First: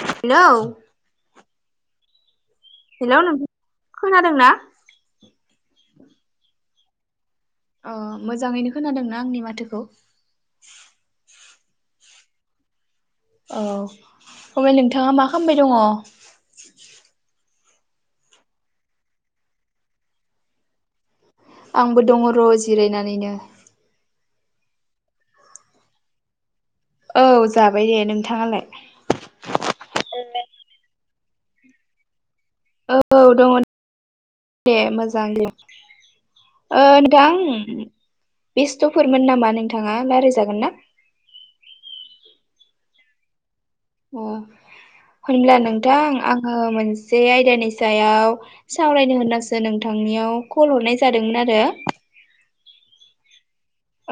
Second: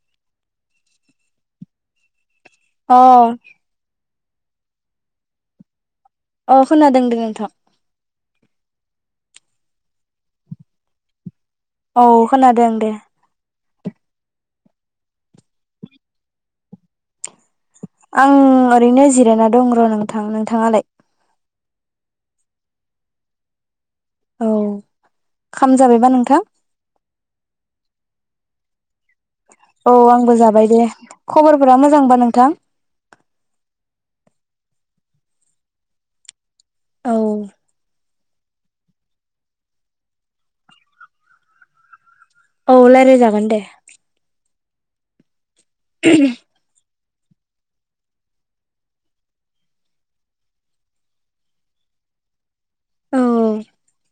Hello. अ । नोंथां खोनादों ना? अ खोनादों दे नोंथां । अ मोजाङैनो खोनादों ना आंनि माथोखौ? औ खोनादों दे । औ [unintelligible] नोंथाङा मा खालामबाय दङ? आं ओरैनो जिरायना दं र नोंथां नोंथाङालाय? आंबो दङ' र जिरायनानैनो । औ खाम जाबायबा नोंथां? औ जाबाय दे नोंथाङालाय? औ आंबो जाबाय दे । खबरफोरा मोजांबा नोंथां? औ दङ दे मोजां लिर। ओ औ नोंथां। बेस्थफोरमोन नामा नोंथाङा रायलाय जागोन ना। ओ रायलाय‌ जागोन दे। अ। होनब्ला नों। नोंथां आङो मोनसे। जे आयदानि सायाव सावरायनो होननासो नोंथांनियाव कल हरनाय जादोंमोन आरो। औ।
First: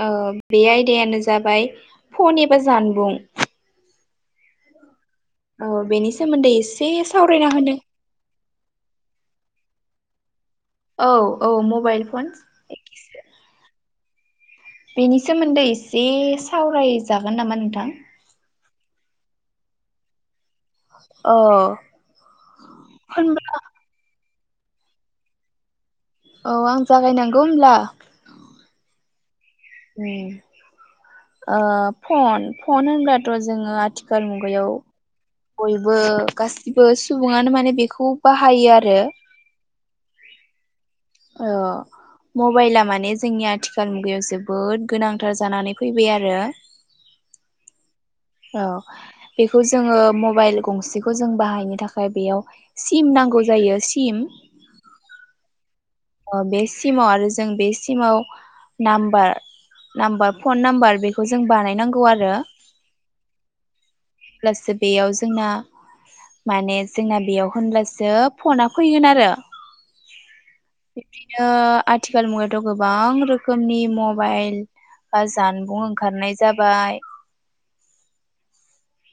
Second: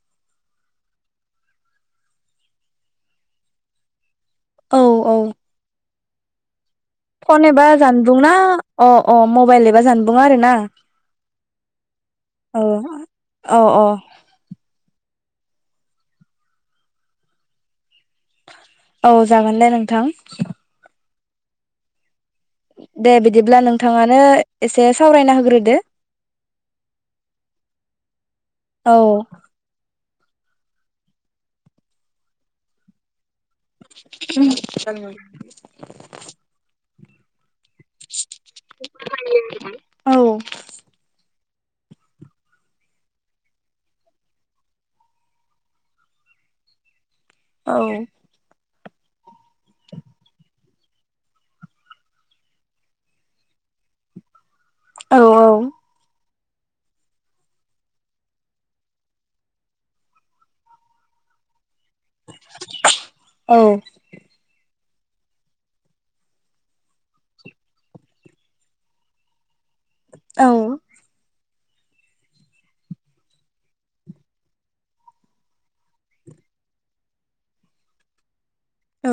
ओ बे आयदायानो जाबाय फन एबा जानबुं। औ। औ औ बेनि। सोमोनदै एसे। फन सावरायना एबा होनो जानबुंना अ-अ मबाइल एफ। माबा जानबुङा आरो ना। औ औ मबेइल फन औ एखेसो। औ औ बेनि सोमोन्दै एसे सावरायजागोन नामा नोंथां। औ जागोनलै नोंथां। औ। दे बिदिब्ला नोंथाङानो। एसे सावरायना होग्रोदो। औ आं जागायनांगौ होनब्ला। औ। ओ फन फन होनब्ला। थ जोङो आथिखाल मुगायाव। बयबो गासिब गो सुबुङानो माने। बेखौ बाहायो आरो। औ ओ मबाइला माने जोंनि आथिखाल मुगायाव जोबोद गोनांथार जानानै फैबाय आरो। औ। औ बेखौ जोङो मबाइल गंसेखौ जों बाहायनो थाखाय बेयाव सिम नांगौ जायो सिम। औ औ। बे सिमाव आरो जों बे सिमाव नामबार नामबार फन नाम्बार बेखौ जों बानायनांगौ। गौ आरो औ [inaudible] बेयाव जोंना माने जोंना बेयाव होनब्लासो फना फैगोन आरो। औ बिदिनो आथिखाल मुगायावाथ गोबां रोखोमनि मबाइल ओ जानबुं ओंखारनाय जाबाय।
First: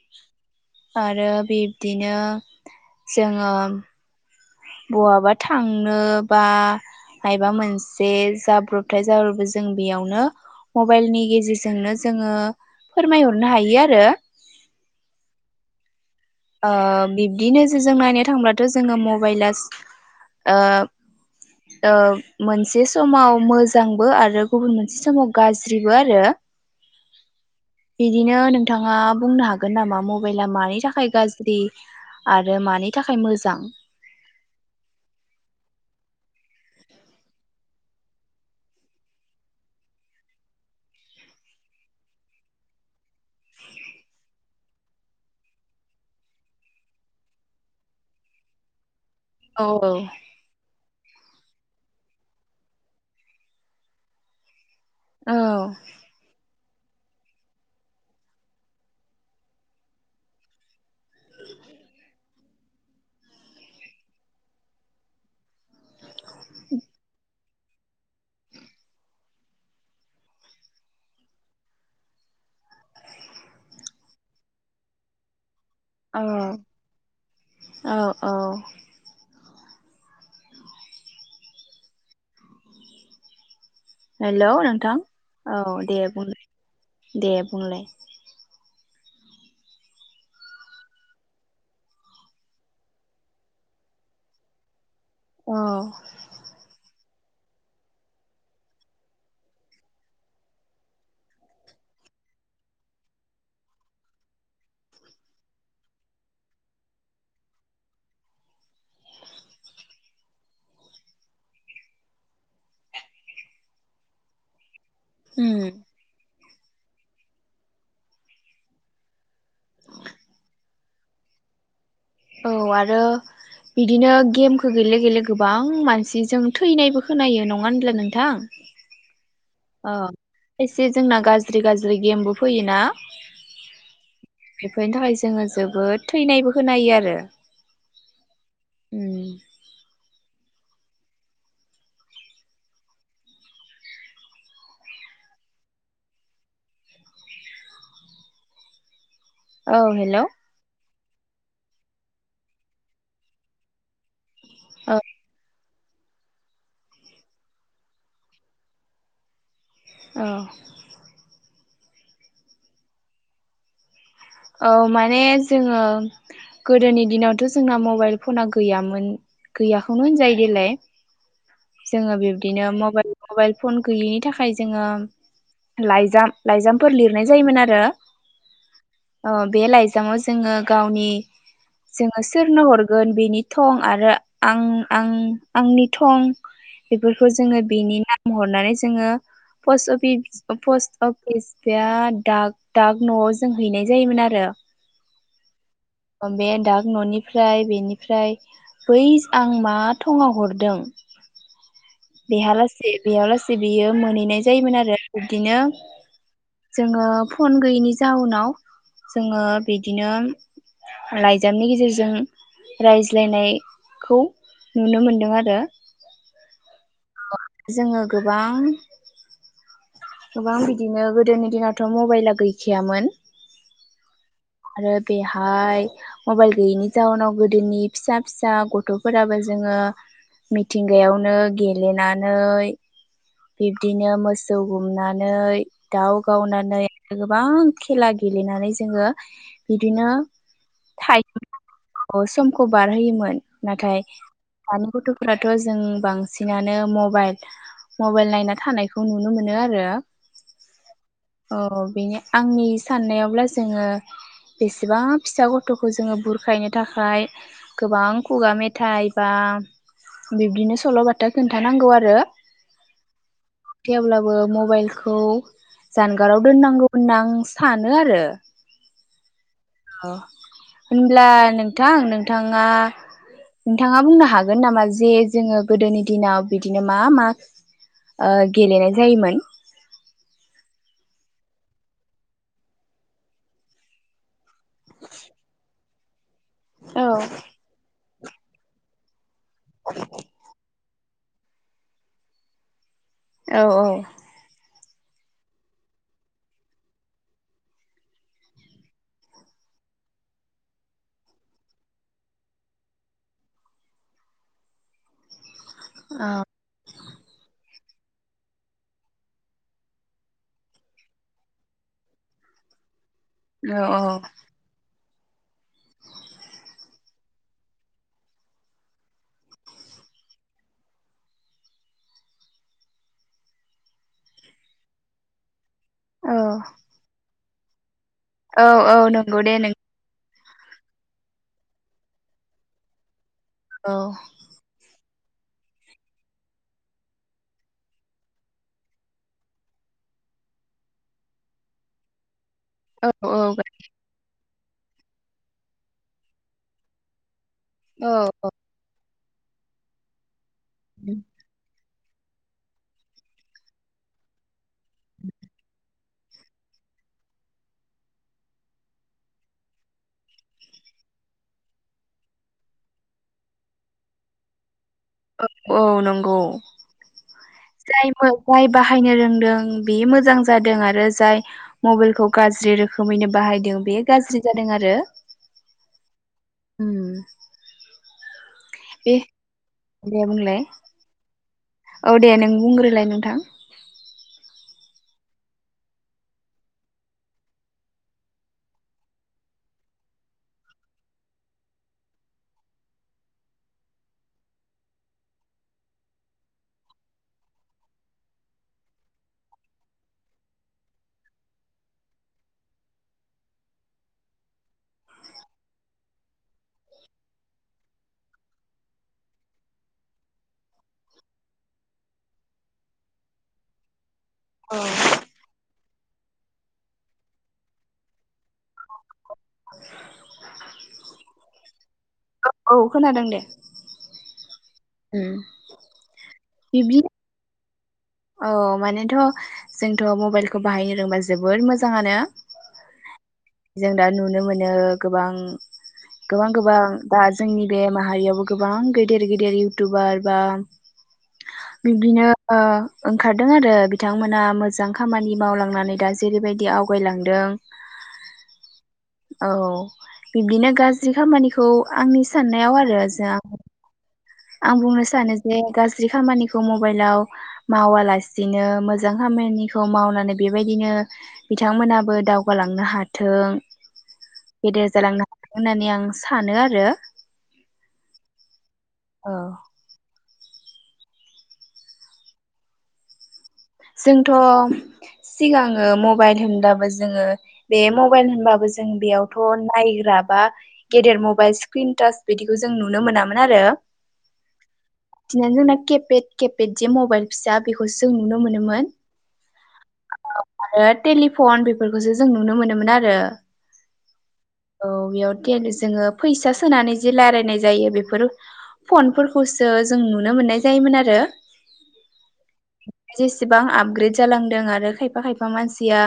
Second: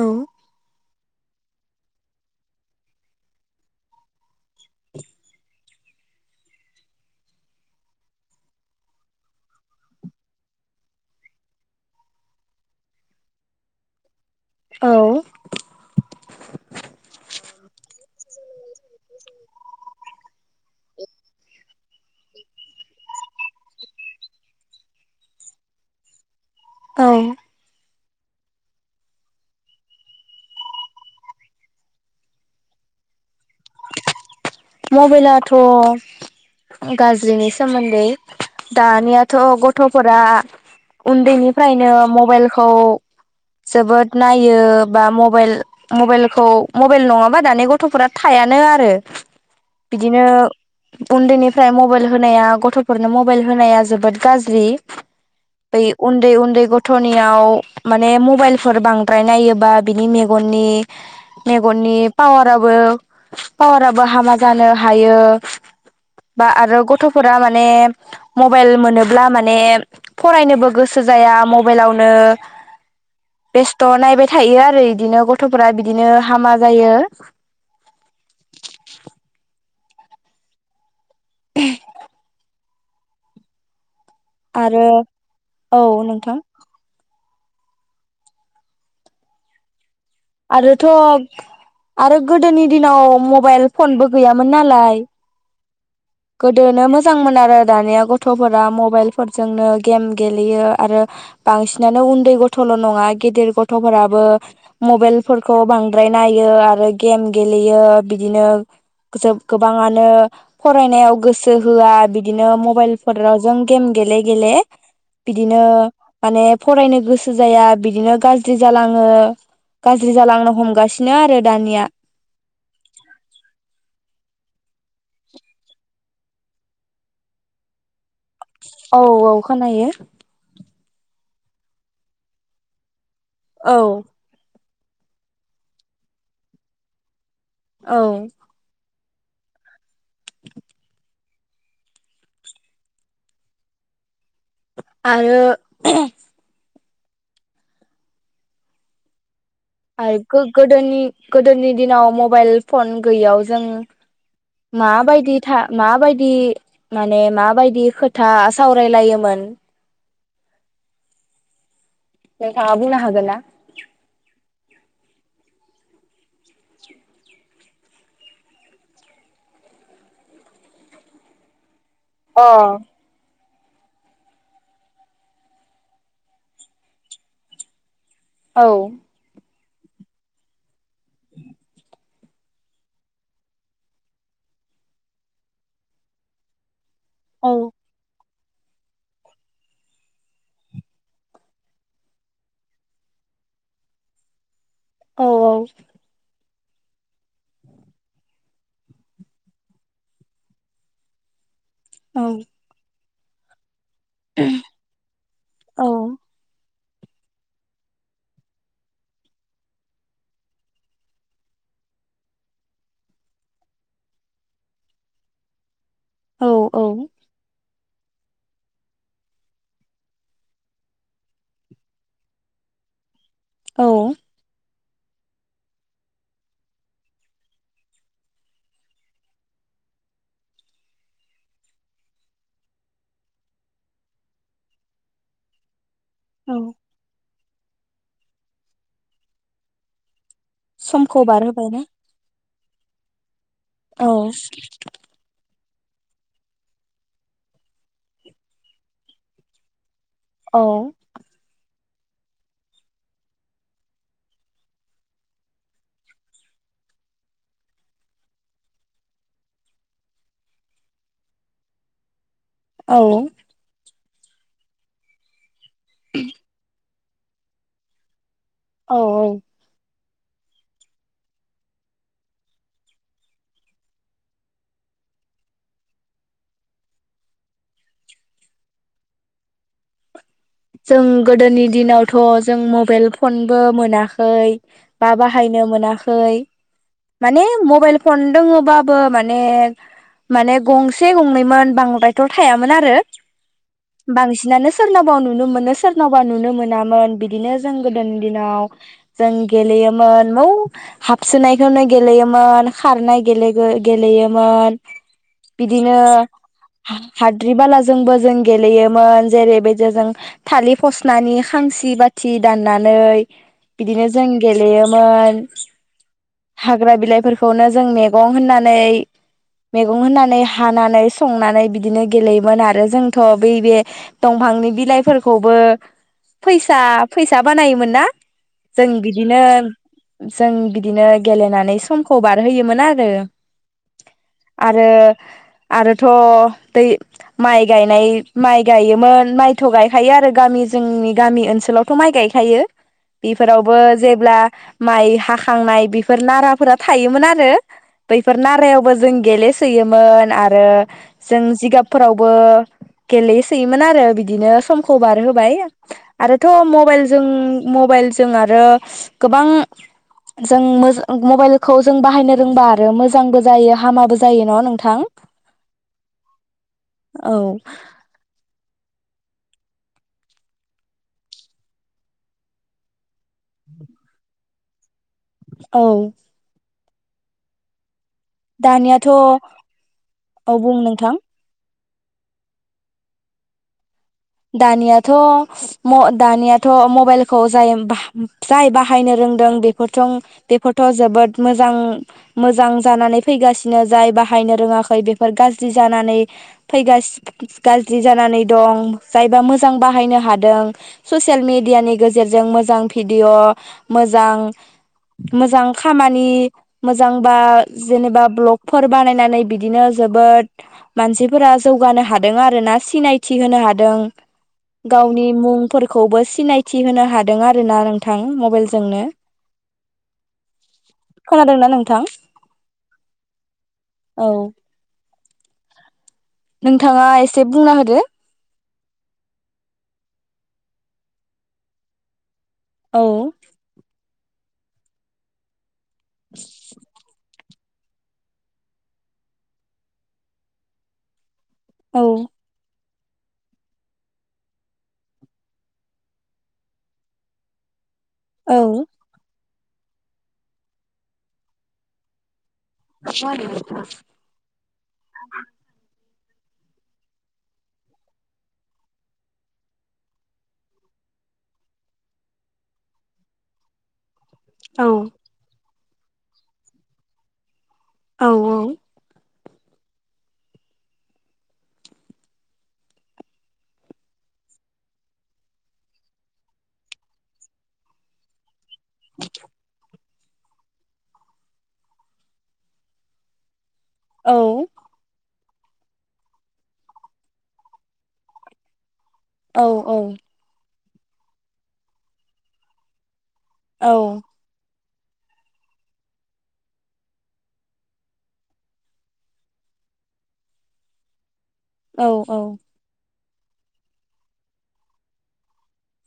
[unintelligible] आरो बिब्दिनो जोङो। बहाबा थांनो बा मायबा मोनसे जाब्रबथाय जाबाबो जों बेयावनो मबायलनि गेजेरजोंनो जोंङो फोरमायहरनो हायो आरो। औ ओ बिब्दिनो जो जों नायनो थांब्लाथ जोंङो मबायला ओ ओ मोनसे समाव मोजांबो आरो गुबुन मोनसे समाव गाज्रिबो आरो। औ बिदिनो नोंथाङा बुंनो हागोन नामा मबायला मानि थाखाय गाज्रि आरो मानि थाखाय मोजां मबायलाथ गाज्रिनि सोमोन्दै दानियाथ गथ'फोरा उन्दैनिफ्रायनो मबायलखौ जोबोद नायो बा मबायल-मबायलखौ-मबायल नंङाबा दानि गथ'फोरा थायानो आरो। औ औ बिदिनो उन्दैनिफ्राय मबायल होनाया गथ'फोरनो मबायल होनाया जोबोद गाज्रि। औ बै उन्दै उन्दै ग थ'नियाव माने मबायल फोर बांद्राय नायोबा बिनि मेगननि-मेगननि पावाराबो-पावाराबो हामा जानो हायो बा आरो गथ'फोरा मा माने मबायल मोनोब्ला माने फरायनोबो गोसो जाया मबायलावनो बेस्थ नायबाय थायो आरो इदिनो गथ' फोरा बिदिनो औ हामा जायो। औ औ [unintelligible] हेलौ आरो नोंथां औ दे बुं दे बुंलाय आरोथ आरो गोदोनि दिनाव मबायल फनबो गैयामोन नालाय औ मोजां मोन आरो दानिया गथ'फोरा मबायलफोरजोंनो गेम गेलेयो आरो बांसिनानो उन्दै गथ'ल नंङा गिदिर गथफोराबो मबायलफोरखौ बांद्राय नायो आरो गेम गेलेयो बिदिनो जोब गोबांङानो फरायनायाव गोसो होआ बिदिनो मबायलफोराव जों गेम गेले-गेले उम बिदिनो माने फरायनो गोसो जाया बिदिनो गाज्रि जालांङो। गाज्रि जालांनो हमगासिनो आरो दानिया औ गेले-गेले गोबां मानसि जों थैनायबो खोनायो नंङा होनब्ला नों थां औ औ खोनायो से जोंना गाज्रि-गाज्रि गेमबो फैयोना औ बेफोरनि थाखाय जोंङो जोबोद थैनायबो खोनायो आरो। औ अम [inaudible] आरो औ आरो हेलौ गो गोदोनि गोदोनि दिनाव मबायल फन गैयाव जों औ माबायदि था माबायदि माने माबायदि खोथा सावरायलायोमोन औ नोंथाङा बुंनो हागोन ना औ माने जोङो गोदोनि दिनावथ जोंना मबाइल फना गैयामोन गैयाखौनो होनजायो देलाय जोङो अ बिब्दिनो मबाइल मबाइल फन गैयैनि थाखाय जोङो लाइजाम लाइजामफोर लिरनाय जायोमोन आरो औ ओ बे लाइजामाव जोङो गावनि जोङो सोरनो हरगोन बेनि थं आरो आं-आं-आंनि थं बेफोरखौ औ जोङो बेनि नाम हरनानै जोङो फस अफि फस्त अफिस बेया दाग दाग न'आव जों हैनाय जायोमोनआरो औ औ बे दाग ननिफ्राय बेनिफ्राय बै आं मा थङाव हरदों औ बेेहालासे बेयावलासे बियो मोनहैनाय जायोमोन आरो बिब्दिनो औ जोङो फन गैयैनि जाउनाव जोङो बिदिनो लाइजामनि गेजेरजों रायज्लायनायखौ नुनो मोनदोंआरो औ औ जोङो गोबां गोबां बिदिनो गोदोनि दिनावथ मबाइला गैखायामोन औ आरो बेहाय मबाइल गैयैनि जाउनाव गोदोनि फिसा फिसा गथफोराबो जोङो मिथिंगायावनो गेलेनानै बिब्दिनो मोसौ गुमनानै दाउ औ गावनानै लोगो गोबां खेला गेलेनानै जोङो बिदिनो समखौ बारहोबाय ना खौ बारहोयोमोन नाथाय दानि गथ फोराथ जों बांसिनानो मबाइल मबाइल नायना थानायखौ नुनो मोनोआरो औ अ बेनो आंनि साननायावब्ला जोङो बेसेबा फिसा गथ'खौ जोङो बुरखायनो थाखाय गोबां खुगा मेथाइ बा बिब्दिनो सल'बाथा खोनथानांगौ आरो औ थेवब्लाबो मबाइलखौ जानगाराव दोननांगौ होनना आं सानोआरो औ औ अ होनब्ला नोंथां नोंथाङा नोंथाङा बुंनो हागोन नामा जे जोङो गोदोनि दिनाव बिदिनो मा मा ओ गेलेनाय जायोमोन जों गोदोनि दिनावथ जों मबाइल फनबो मोनाखै बा बाहायनो मोनाख खै औ माने मबाइल फन दङबाबो माने ने माने गंस से गंनैमोन बांद्रायथ' थायामोन आरो औ बांसिनानो स सोरनावबा नु नुनो मोनो सोरनावबा नुनो मोनामोन बिदिनो जों गोदोनि दिनाव जों गेलेयोमोन मौ हाबसोनायखोनो गेलेयोमोन खारनाय गेलेगो गेलेयोमोन। बिदिनो हाद्रि बालाज जोंबो जों गेलेयोमोन जेरैबाजो जों थालि फसनानि खांसि बाथि दाननानै औ औ बिदिनो जों गेलेयो मोन हाग्रा बिलाइफोरखौनो जों मेगं होननानै मेगं होननानै हानानै संनानै बिदिनो गेलेयोमोन आरो जोंथ' बैबे दंफांनि बिलाइ फोरखौबो औ फैसा फैस दा बानायोमोन ना? औ जों औ बिदिनो नंगौ दे नों जों बिदिनो गेलेनानै समखौ बारहोयोमोन आरो। औ आरो आरोथ' दै माइ गायनाय माइ गायोमोन माइथ' गाय खायो आरो गामि जोंनि गामि ओनसोलावथ' माइ गायखायो। औ बेफोरावबो जेब्ला माइ हाखांनाय बेफोर नाराफोरा थायोमोन आरो। औ बैफोर नारायावबो जों गेलेसोयोमोन आ ओ जों जिगाब फोरावबो गेलेयोसोयोमोन आरो बिदिनो सम खौ बारहोबाय आरोथ मबाइलजों मबाइलजों आरो गोबां जों मोजा मबाइलखौ जों बाहायनो रोंबा आरो मोजांबो जायो हामाबो जायो ना नोंथां? औ औ नंगौ औ जायोमो जाय बाहायनो रोंदों बे मोजां जादों आरो जाय मबाइलखौ गाज्रि रोखोमैनो बाहायदों बेयो गाज्रि जादों आरो। औ। उम। दानियाथ' बे दे औ बुंलाय बुं नोंथां। औ दे नों बुंग्रोलाय नोंथां। दानियाथ म दानियाथ मबाइलखौ जाय बाहा जाय बाहायनो रोंदों बेफोरथ बेफोरथ जोबोद मोजां मोजां जानानै फैगासिनो जाय बाहायनो रोङाखै बेफोर गाज्रि जानानै फैगासि गाज्रि जानानै दं। जायबा मोजां बाहायनो हादों ससियेल मेडियानि गेजेरजों मोजां भिडिय मोजां मोजां खामानि मोजांबा जेनेबा ब्लगफोर बानायनानै बिदिनो जोबोद मानसिफोरा जौगानो हादों आरोना सिनायथि होनो हा दों। गावनि मुं फोरखौबो सिनायथि होनो हादों आरोना नोंथां मबाइलजोंनो। खोनादोंना नोंथां? औ औ खोनादों दे। औ उम। बिब्दि नोंथाङा एसे बुंना होदो। औ मानिथ जोंथ मबाइलखौ बाहायनो रोंबा जोबोद मोजाङानो। औ जों दा नुनो मोनो बिनो गोबां गोबां गोबां दा जोंनि बे माहारियावबो गोबां गेदेर गेदेर इउटुबार बा औ बिब्दिनो ओ ओंखारदों आरो बिथांमोना मोजां खामानि मावलांनानै दा जेरैबायदि आवगायलांदों औ। औ बिब्दिनो गाज्रि खामानिखौ आंनि सान्नायाव आरो जों आं बुंनो सानो जे गाज्रि जि खामानिखौ मबाइलाव मावालासिनो मोजां खामानिखौ मावनानै बेबायदिनो बिथांमोनाबो दावगालांनो हाथों। औ गेदेर जालांनो हाथों होन्नानै आं आं सानो आरो औ औ। औ। जोंथ सिगाङो मबाइल होनबाबो जोङो बे मबाइल होनबाबो जो जों बेयावथ नायग्रा बा गेदेर मबाइल स्क्रिन थास बिदिखौ जों नुनो मोनामोन आरो औ। दिनानो जोंना खेफेथ खेफेथ जे मबाइल फिसा बेखौ जों नुनो मो नोमोन। औ औ। टेलिफन बेफोरखौसो जों नुनो मोनोमोन आरो औ। औ बेयाव दैलि जोङो फैसा सोनानै जे रायलायनाय जायो बेफोर फनफोरखौसो जों नुनो मोन्नाय जायोमोन आरो। औ औ। जेसेबां आफग्रेद जालांदों आरो खायफा खायफा मानसिया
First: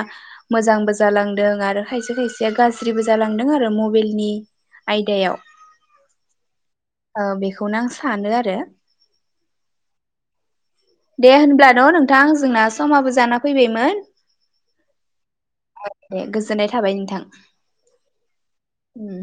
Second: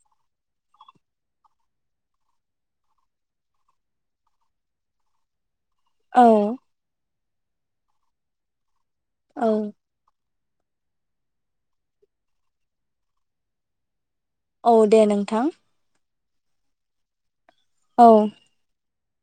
मोजांबो जालांदों आरो खायसे खायसेया गाज्रिबो जालांदों आरो मबाइलनि आयदायाव। औ ओ बेखौनो आं सानो आरो औ दे होनब्ला न नोंथां जोंना समाबो जाना फैबायमोन औ दे नोंथां दे गोजोननाय थाबाय नोंथां औ उम